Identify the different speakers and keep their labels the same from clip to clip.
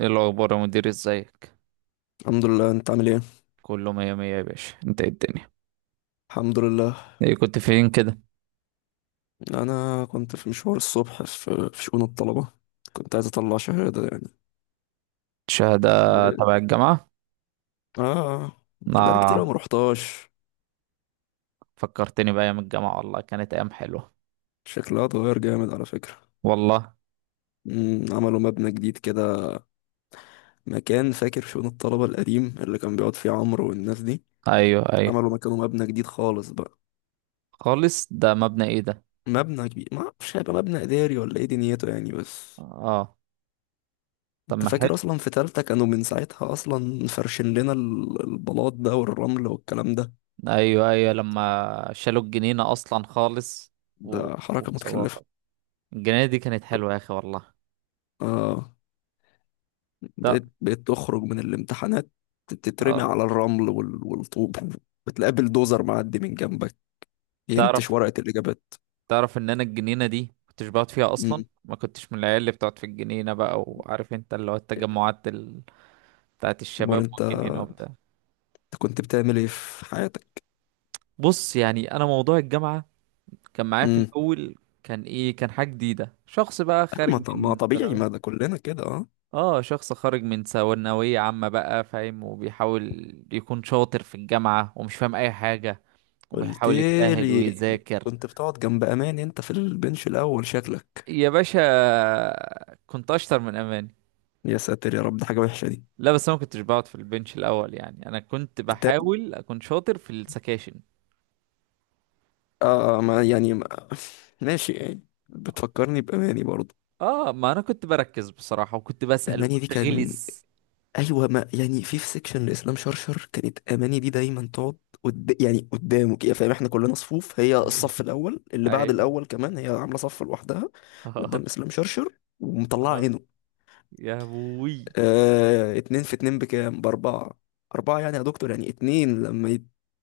Speaker 1: ايه الاخبار يا مدير، ازيك؟
Speaker 2: الحمد لله، انت عامل ايه؟
Speaker 1: كله مية مية يا باشا. انت ايه الدنيا؟
Speaker 2: الحمد لله.
Speaker 1: ايه كنت فين كده؟
Speaker 2: انا كنت في مشوار الصبح في شؤون الطلبه. كنت عايز اطلع شهاده يعني.
Speaker 1: شهادة تبع الجامعة؟
Speaker 2: اه. بقالي كتير أوي ما
Speaker 1: اه.
Speaker 2: روحتهاش.
Speaker 1: فكرتني بأيام الجامعة والله، كانت أيام حلوة.
Speaker 2: شكلها اتغير جامد على فكره.
Speaker 1: والله.
Speaker 2: عملوا مبنى جديد كده، مكان فاكر شؤون الطلبه القديم اللي كان بيقعد فيه عمرو والناس دي.
Speaker 1: أيوه أيوه.
Speaker 2: عملوا مكانه مبنى جديد خالص بقى.
Speaker 1: خالص، ده مبنى ايه ده؟
Speaker 2: مبنى كبير، ما اعرفش هيبقى مبنى اداري ولا ايه دنيته يعني بس.
Speaker 1: اه، طب
Speaker 2: انت
Speaker 1: ما حلو.
Speaker 2: فاكر اصلا في تالتة كانوا من ساعتها اصلا فرشين لنا البلاط ده والرمل والكلام ده.
Speaker 1: أيوه أيوه لما شالوا الجنينة أصلا خالص. و...
Speaker 2: ده حركة
Speaker 1: وسواها.
Speaker 2: متكلفة.
Speaker 1: الجنينة دي كانت حلوة يا أخي والله.
Speaker 2: اه.
Speaker 1: لا.
Speaker 2: بقيت تخرج من الامتحانات، تترمي
Speaker 1: اه.
Speaker 2: على الرمل والطوب، بتقابل دوزر معدي من جنبك ينتش
Speaker 1: تعرف
Speaker 2: ورقة الإجابات.
Speaker 1: تعرف ان انا الجنينه دي كنتش بقعد فيها اصلا،
Speaker 2: امم.
Speaker 1: ما كنتش من العيال اللي بتقعد في الجنينه بقى، وعارف انت اللي هو التجمعات بتاعت
Speaker 2: أمال
Speaker 1: الشباب
Speaker 2: أنت
Speaker 1: والجنينه وبتاع.
Speaker 2: أنت كنت بتعمل إيه في حياتك؟
Speaker 1: بص، يعني انا موضوع الجامعه كان معايا في
Speaker 2: امم.
Speaker 1: الاول، كان حاجه جديده، شخص بقى
Speaker 2: ما
Speaker 1: خارج
Speaker 2: ط- ما
Speaker 1: من
Speaker 2: طبيعي،
Speaker 1: ثانوي.
Speaker 2: ما ده كلنا كده. اه.
Speaker 1: اه، شخص خارج من ثانويه عامه بقى فاهم، وبيحاول يكون شاطر في الجامعه ومش فاهم اي حاجه،
Speaker 2: قلت
Speaker 1: وبيحاول يجتهد
Speaker 2: لي
Speaker 1: ويذاكر.
Speaker 2: كنت بتقعد جنب أماني أنت في البنش الأول شكلك.
Speaker 1: يا باشا، كنت اشطر من اماني.
Speaker 2: يا ساتر يا رب، ده حاجة وحشة دي.
Speaker 1: لا بس انا ما كنتش بقعد في البنش الاول، يعني انا كنت
Speaker 2: التاني.
Speaker 1: بحاول اكون شاطر في السكاشن.
Speaker 2: ما يعني ما ماشي يعني، بتفكرني بأماني برضه.
Speaker 1: اه، ما انا كنت بركز بصراحة، وكنت بسأل
Speaker 2: أماني دي
Speaker 1: وكنت
Speaker 2: كان.
Speaker 1: غلس.
Speaker 2: ايوه، ما يعني في سيكشن لاسلام شرشر كانت اماني دي دايما تقعد يعني قدامه كده، فاهم احنا كلنا صفوف، هي
Speaker 1: اهي
Speaker 2: الصف الاول اللي بعد
Speaker 1: اهي.
Speaker 2: الاول كمان، هي عامله صف لوحدها قدام
Speaker 1: آه،
Speaker 2: اسلام شرشر ومطلعه
Speaker 1: آه.
Speaker 2: عينه.
Speaker 1: يا ابوي.
Speaker 2: اتنين في اتنين بكام؟ باربعه. اربعه يعني يا دكتور، يعني اتنين لما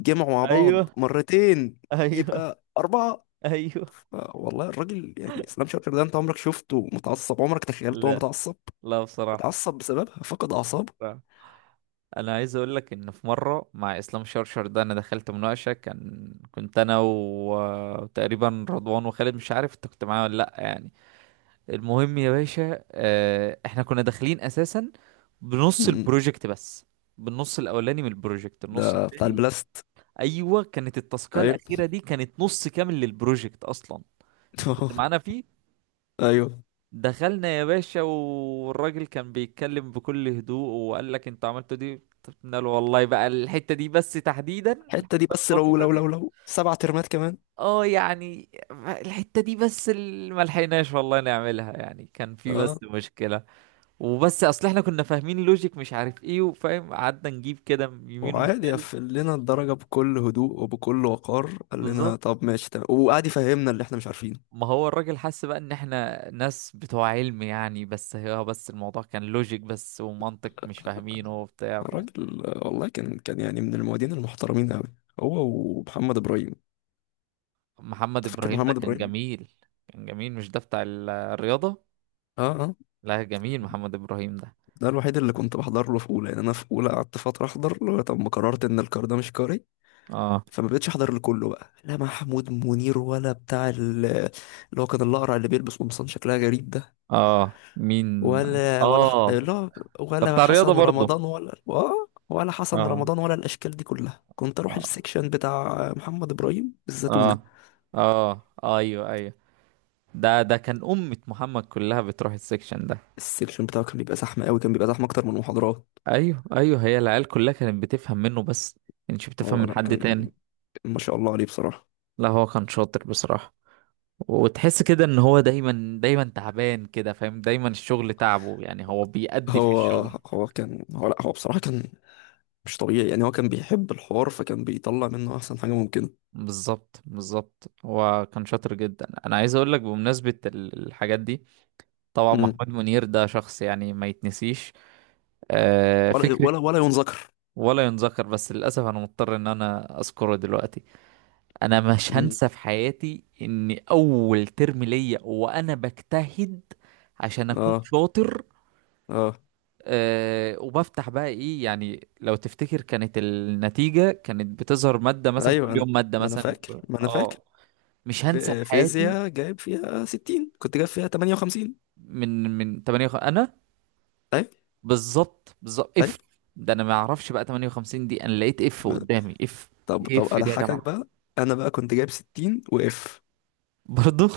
Speaker 2: يتجمعوا مع بعض
Speaker 1: ايوه
Speaker 2: مرتين
Speaker 1: ايوه
Speaker 2: يبقى اربعه.
Speaker 1: ايوه.
Speaker 2: والله الراجل يعني اسلام شرشر ده، انت عمرك شفته متعصب؟ عمرك تخيلته هو
Speaker 1: لا،
Speaker 2: متعصب؟
Speaker 1: لا بصراحة.
Speaker 2: متعصب بسببها فقد اعصابه.
Speaker 1: بصراحة. انا عايز اقول لك ان في مرة مع اسلام شرشر ده انا دخلت مناقشة، كنت انا وتقريبا رضوان وخالد، مش عارف انت كنت معايا ولا لا، يعني. المهم يا باشا، احنا كنا داخلين اساسا
Speaker 2: م-
Speaker 1: بنص
Speaker 2: م.
Speaker 1: البروجكت بس، بالنص الاولاني من البروجكت، النص
Speaker 2: ده بتاع
Speaker 1: التاني.
Speaker 2: البلاست.
Speaker 1: ايوه، كانت التاسكيه
Speaker 2: ايوه.
Speaker 1: الاخيره دي كانت نص كامل للبروجكت اصلا. انت كنت معانا فيه.
Speaker 2: ايوه.
Speaker 1: دخلنا يا باشا، والراجل كان بيتكلم بكل هدوء، وقال لك انتوا عملتوا دي؟ طب قلنا له والله بقى الحته دي بس تحديدا،
Speaker 2: الحته دي
Speaker 1: الحته
Speaker 2: بس، لو
Speaker 1: البسيطه
Speaker 2: لو
Speaker 1: دي.
Speaker 2: لو لو 7 ترمات كمان.
Speaker 1: اه، يعني الحته دي بس اللي ملحقناش والله نعملها، يعني كان في
Speaker 2: اه.
Speaker 1: بس مشكله، وبس اصل احنا كنا فاهمين لوجيك، مش عارف ايه، وفاهم، قعدنا نجيب كده يمين
Speaker 2: وعادي
Speaker 1: وشمال.
Speaker 2: قفل لنا الدرجه بكل هدوء وبكل وقار، قال لنا
Speaker 1: بالظبط.
Speaker 2: طب ماشي تمام، وقعد يفهمنا اللي احنا مش عارفينه.
Speaker 1: ما هو الراجل حس بقى ان احنا ناس بتوع علم يعني، بس هي بس الموضوع كان لوجيك بس ومنطق مش فاهمينه وبتاع.
Speaker 2: الراجل والله كان يعني من المعيدين المحترمين قوي، هو ومحمد ابراهيم.
Speaker 1: محمد
Speaker 2: أنت فاكر
Speaker 1: ابراهيم ده
Speaker 2: محمد
Speaker 1: كان
Speaker 2: ابراهيم؟
Speaker 1: جميل. كان جميل، مش ده بتاع الرياضة؟
Speaker 2: اه، اه.
Speaker 1: لا جميل محمد ابراهيم ده.
Speaker 2: ده الوحيد اللي كنت بحضر له في اولى. يعني انا في اولى قعدت فتره احضر له، طب ما قررت ان الكار ده مش كاري،
Speaker 1: اه
Speaker 2: فما بقتش احضر لكله بقى. لا محمود منير ولا بتاع اللي هو كان الاقرع اللي بيلبس قمصان شكلها غريب ده،
Speaker 1: اه. مين؟ اه،
Speaker 2: لا،
Speaker 1: ده
Speaker 2: ولا
Speaker 1: بتاع الرياضة
Speaker 2: حسن
Speaker 1: برضه.
Speaker 2: رمضان، ولا حسن
Speaker 1: اه
Speaker 2: رمضان، ولا الاشكال دي كلها. كنت اروح
Speaker 1: اه
Speaker 2: السكشن بتاع محمد ابراهيم الزتونه.
Speaker 1: اه اه. ايوه ايوه. ده كان أمة محمد كلها بتروح السكشن ده.
Speaker 2: السكشن بتاعه كان بيبقى زحمه قوي، كان بيبقى زحمه اكتر من المحاضرات.
Speaker 1: أيوه أيوه، هي العيال كلها كانت بتفهم منه بس، كانتش بتفهم
Speaker 2: هو
Speaker 1: من
Speaker 2: لا
Speaker 1: حد
Speaker 2: كان،
Speaker 1: تاني.
Speaker 2: ما شاء الله عليه بصراحه.
Speaker 1: لا، هو كان شاطر بصراحة، وتحس كده إن هو دايما دايما تعبان كده، فاهم، دايما الشغل تعبه يعني، هو بيأدي في
Speaker 2: هو
Speaker 1: الشغل.
Speaker 2: هو كان، هو بصراحه كان مش طبيعي يعني. هو كان بيحب الحوار، فكان بيطلع منه احسن حاجه ممكنه.
Speaker 1: بالظبط بالظبط، هو كان شاطر جدا. أنا عايز أقول لك بمناسبة الحاجات دي، طبعا
Speaker 2: امم.
Speaker 1: محمود منير ده شخص يعني ما يتنسيش. آه،
Speaker 2: ولا
Speaker 1: فكرة.
Speaker 2: ولا ولا ينذكر.
Speaker 1: ولا ينذكر، بس للأسف أنا مضطر إن أنا أذكره دلوقتي. انا مش
Speaker 2: امم.
Speaker 1: هنسى في حياتي ان اول ترم ليا وانا بجتهد عشان اكون
Speaker 2: اه،
Speaker 1: شاطر،
Speaker 2: اه.
Speaker 1: أه، وبفتح بقى ايه يعني، لو تفتكر كانت النتيجة كانت بتظهر مادة مثلا
Speaker 2: ايوه،
Speaker 1: كل يوم مادة
Speaker 2: ما انا
Speaker 1: مثلا.
Speaker 2: فاكر ما انا فاكر
Speaker 1: اه، مش هنسى في
Speaker 2: في
Speaker 1: حياتي.
Speaker 2: فيزياء جايب فيها 60، كنت جايب فيها 58.
Speaker 1: من 8 انا.
Speaker 2: طيب،
Speaker 1: بالظبط بالظبط
Speaker 2: طيب.
Speaker 1: اف. ده انا ما اعرفش بقى 58 دي انا لقيت اف قدامي اف.
Speaker 2: طب، طب،
Speaker 1: اف دي يا
Speaker 2: اضحكك
Speaker 1: جماعة.
Speaker 2: بقى. انا بقى كنت جايب 60 واف.
Speaker 1: برضو.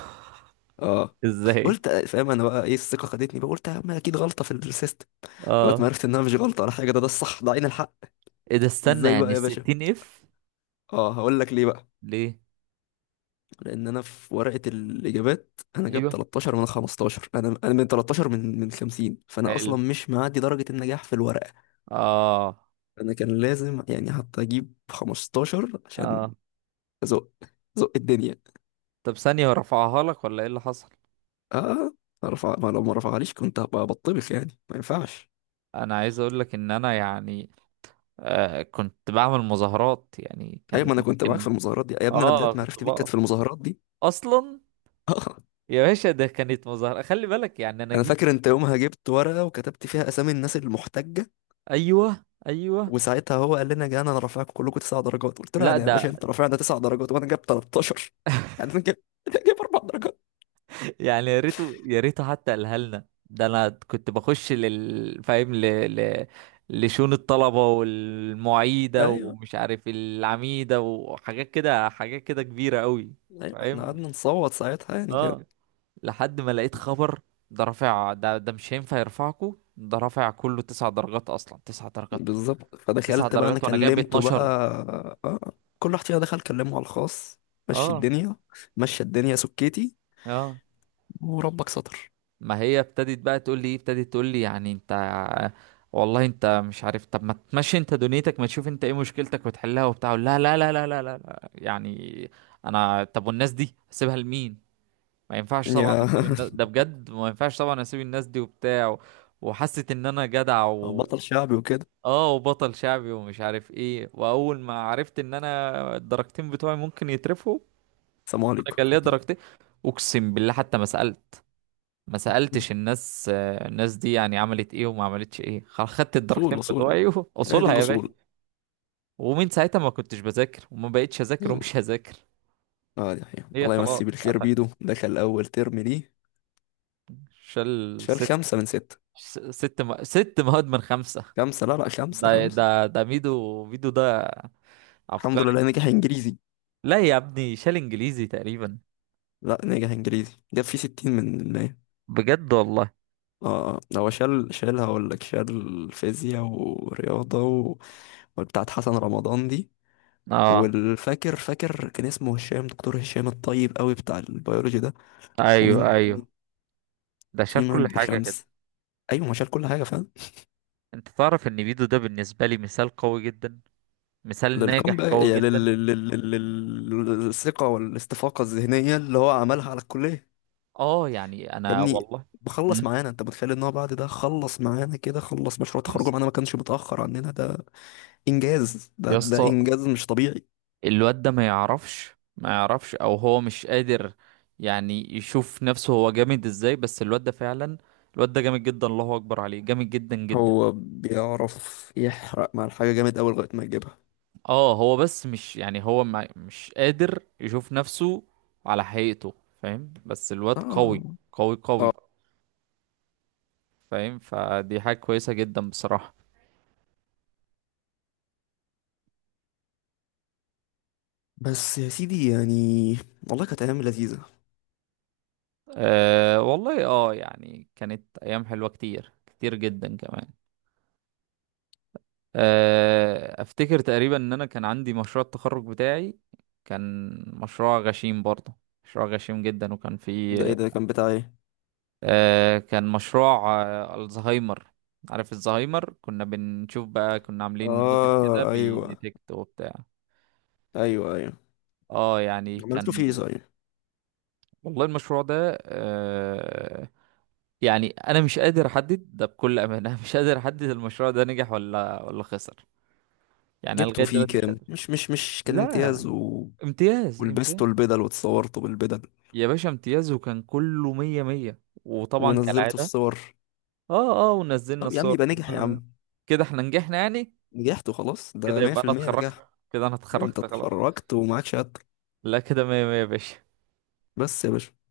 Speaker 2: اه.
Speaker 1: ازاي.
Speaker 2: قلت فاهم، انا بقى ايه الثقه خدتني بقى، قلت يا عم اكيد غلطه في السيستم، لغايه ما
Speaker 1: اه،
Speaker 2: عرفت انها مش غلطه ولا حاجه، ده الصح، ده عين الحق.
Speaker 1: ايه ده؟ استنى،
Speaker 2: ازاي بقى
Speaker 1: يعني
Speaker 2: يا باشا؟
Speaker 1: 60 اف؟
Speaker 2: اه، هقول لك ليه بقى.
Speaker 1: ليه؟
Speaker 2: لان انا في ورقه الاجابات انا جايب
Speaker 1: ايوه
Speaker 2: 13 من 15. انا من 13، من 50، فانا اصلا
Speaker 1: حلو.
Speaker 2: مش معدي درجه النجاح في الورقه.
Speaker 1: اه
Speaker 2: انا كان لازم يعني حتى اجيب 15 عشان
Speaker 1: اه.
Speaker 2: زق، زق الدنيا.
Speaker 1: طب ثانية، هو رفعها لك ولا ايه اللي حصل؟
Speaker 2: اه. ما رفع، ما لو ما رفعليش كنت هبقى بطبخ يعني، ما ينفعش.
Speaker 1: انا عايز اقول لك ان انا يعني، كنت بعمل مظاهرات، يعني
Speaker 2: ايوه،
Speaker 1: كان
Speaker 2: ما انا كنت معاك
Speaker 1: ممكن.
Speaker 2: في المظاهرات دي يا ابني. انا
Speaker 1: اه،
Speaker 2: بدات
Speaker 1: كنت
Speaker 2: معرفتي بيك كانت
Speaker 1: بقف
Speaker 2: في المظاهرات دي.
Speaker 1: اصلا.
Speaker 2: اه.
Speaker 1: يا باشا، ده كانت مظاهرة خلي بالك، يعني انا
Speaker 2: انا
Speaker 1: جيت.
Speaker 2: فاكر انت يومها جبت ورقه وكتبت فيها اسامي الناس المحتجه.
Speaker 1: ايوه ايوه.
Speaker 2: وساعتها هو قال لنا، جانا انا رافعكم كلكم 9 درجات. قلت له
Speaker 1: لا
Speaker 2: يعني يا باشا،
Speaker 1: ده
Speaker 2: انت رافعنا 9 درجات وانا جايب 13، يعني انا جايب جايب 4 درجات.
Speaker 1: يعني، يا ريته يا ريته حتى قالها لنا، ده انا كنت بخش لل، فاهم، ل... لشؤون الطلبة، والمعيدة،
Speaker 2: ايوه،
Speaker 1: ومش عارف، العميدة، وحاجات كده، حاجات كده كبيرة قوي.
Speaker 2: ايوه، احنا
Speaker 1: فاهم.
Speaker 2: قعدنا نصوت ساعتها يعني.
Speaker 1: اه. لحد ما لقيت خبر، ده رافع، ده ده مش هينفع يرفعكوا، ده رافع كله 9 درجات اصلا، 9 درجات،
Speaker 2: بالظبط،
Speaker 1: تسع
Speaker 2: فدخلت بقى انا
Speaker 1: درجات وانا جايب
Speaker 2: كلمته بقى.
Speaker 1: 12.
Speaker 2: آه. كل واحد فينا دخل كلمه على الخاص. مشي
Speaker 1: اه
Speaker 2: الدنيا، مشي الدنيا، سكتي،
Speaker 1: اه.
Speaker 2: وربك ستر.
Speaker 1: ما هي ابتدت بقى تقول لي ايه، ابتدت تقول لي، يعني انت والله انت مش عارف، طب ما تمشي انت دنيتك، ما تشوف انت ايه مشكلتك وتحلها وبتاع. أقول لها لا لا لا لا لا لا، يعني انا طب والناس دي اسيبها لمين؟ ما ينفعش طبعا
Speaker 2: يا
Speaker 1: اسيب الناس ده بجد، ما ينفعش طبعا اسيب الناس دي وبتاع، وحست ان انا جدع،
Speaker 2: بطل شعبي وكده.
Speaker 1: اه، وبطل شعبي ومش عارف ايه، واول ما عرفت ان انا الدرجتين بتوعي ممكن يترفوا،
Speaker 2: السلام
Speaker 1: انا
Speaker 2: عليكم.
Speaker 1: كان ليا درجتين، اقسم بالله حتى ما سألت. ما سألتش الناس، الناس دي يعني عملت ايه وما عملتش ايه. خدت الدرجتين
Speaker 2: اصول، اصول،
Speaker 1: بتوعي.
Speaker 2: ادي
Speaker 1: وصولها يا باشا.
Speaker 2: الاصول.
Speaker 1: ومن ساعتها ما كنتش بذاكر، وما بقتش اذاكر، ومش هذاكر.
Speaker 2: اه، دي حقيقة،
Speaker 1: هي
Speaker 2: الله
Speaker 1: خلاص
Speaker 2: يمسيه بالخير.
Speaker 1: قفل.
Speaker 2: بيدو دخل اول ترم ليه،
Speaker 1: شال
Speaker 2: شال
Speaker 1: ست،
Speaker 2: 5 من 6.
Speaker 1: 6 مواد من 5.
Speaker 2: خمسة؟ لا، لا، خمسة،
Speaker 1: ده
Speaker 2: خمسة.
Speaker 1: ده ده ميدو ميدو ده
Speaker 2: الحمد
Speaker 1: عبقري.
Speaker 2: لله نجح انجليزي.
Speaker 1: لا يا ابني، شال انجليزي تقريبا.
Speaker 2: لا، نجح انجليزي، جاب فيه 60%.
Speaker 1: بجد والله.
Speaker 2: اه. اه. هو شال، هقول لك شال فيزياء ورياضة و... وبتاعت حسن رمضان دي.
Speaker 1: اه.
Speaker 2: والفاكر، كان اسمه هشام، دكتور هشام الطيب قوي بتاع البيولوجي ده. ومين
Speaker 1: ايوه ايوه.
Speaker 2: تاني؟
Speaker 1: ده شال
Speaker 2: في
Speaker 1: كل
Speaker 2: مادة
Speaker 1: حاجة كده.
Speaker 2: خمس. ايوه، ما شال كل حاجة فاهم.
Speaker 1: انت تعرف ان ميدو ده بالنسبة لي مثال قوي جدا، مثال ناجح
Speaker 2: للكم بقى،
Speaker 1: قوي
Speaker 2: يعني
Speaker 1: جدا.
Speaker 2: للثقة والاستفاقة الذهنية اللي هو عملها على الكلية.
Speaker 1: اه، يعني
Speaker 2: يا
Speaker 1: انا
Speaker 2: ابني،
Speaker 1: والله.
Speaker 2: بخلص
Speaker 1: مم.
Speaker 2: معانا. انت متخيل ان هو بعد ده خلص معانا كده، خلص مشروع تخرجه
Speaker 1: يس.
Speaker 2: معانا، ما كانش متأخر عننا؟ ده انجاز، ده
Speaker 1: يا
Speaker 2: ده
Speaker 1: اسطى،
Speaker 2: انجاز مش طبيعي.
Speaker 1: الواد ده ما يعرفش، ما يعرفش، او هو مش قادر يعني يشوف نفسه، هو جامد ازاي؟ بس الواد ده فعلا، الواد ده جامد جدا، الله اكبر عليه، جامد جدا جدا.
Speaker 2: هو بيعرف يحرق مع الحاجة جامد أوي لغاية ما يجيبها.
Speaker 1: اه، هو بس، مش يعني هو ما مش قادر يشوف نفسه على حقيقته، فاهم، بس الواد
Speaker 2: اه،
Speaker 1: قوي، قوي
Speaker 2: اه.
Speaker 1: قوي. فاهم، فدي حاجة كويسة جدا بصراحة.
Speaker 2: بس يا سيدي يعني، والله كانت أيام لذيذة.
Speaker 1: أه والله، اه يعني كانت ايام حلوة، كتير كتير جدا كمان. افتكر تقريبا ان انا كان عندي مشروع التخرج بتاعي، كان مشروع غشيم برضه، مشروع غشيم جدا، وكان
Speaker 2: ده ايه
Speaker 1: فيه،
Speaker 2: ده؟ كان بتاع ايه؟
Speaker 1: كان مشروع، الزهايمر. عارف الزهايمر؟ كنا بنشوف بقى، كنا عاملين موديل كده
Speaker 2: اه، ايوه،
Speaker 1: بيديتكت وبتاع.
Speaker 2: ايوه، ايوه
Speaker 1: اه، يعني
Speaker 2: عملته
Speaker 1: كان.
Speaker 2: فيه صحيح.
Speaker 1: والله المشروع ده، يعني انا مش قادر احدد ده بكل امانه. مش قادر احدد المشروع ده نجح ولا خسر، يعني أنا
Speaker 2: جبته
Speaker 1: لغايه
Speaker 2: فيه
Speaker 1: دلوقتي مش
Speaker 2: كام؟
Speaker 1: قادر.
Speaker 2: مش كان امتياز
Speaker 1: لا،
Speaker 2: و...
Speaker 1: امتياز امتياز.
Speaker 2: ولبسته البدل واتصورته بالبدل،
Speaker 1: يا باشا امتياز، وكان كله مية مية، وطبعا
Speaker 2: ونزلته
Speaker 1: كالعادة.
Speaker 2: الصور.
Speaker 1: اه اه، ونزلنا
Speaker 2: طب يا عم
Speaker 1: الصور
Speaker 2: يبقى
Speaker 1: كان
Speaker 2: نجح يا
Speaker 1: كله مية.
Speaker 2: عم.
Speaker 1: كده احنا نجحنا يعني،
Speaker 2: نجحت وخلاص،
Speaker 1: كده
Speaker 2: ده
Speaker 1: يبقى انا
Speaker 2: 100% نجاح.
Speaker 1: اتخرجت، كده انا
Speaker 2: انت
Speaker 1: اتخرجت خلاص.
Speaker 2: اتخرجت ومعاك شهادتك.
Speaker 1: لا، كده مية مية يا باشا.
Speaker 2: بس يا باشا.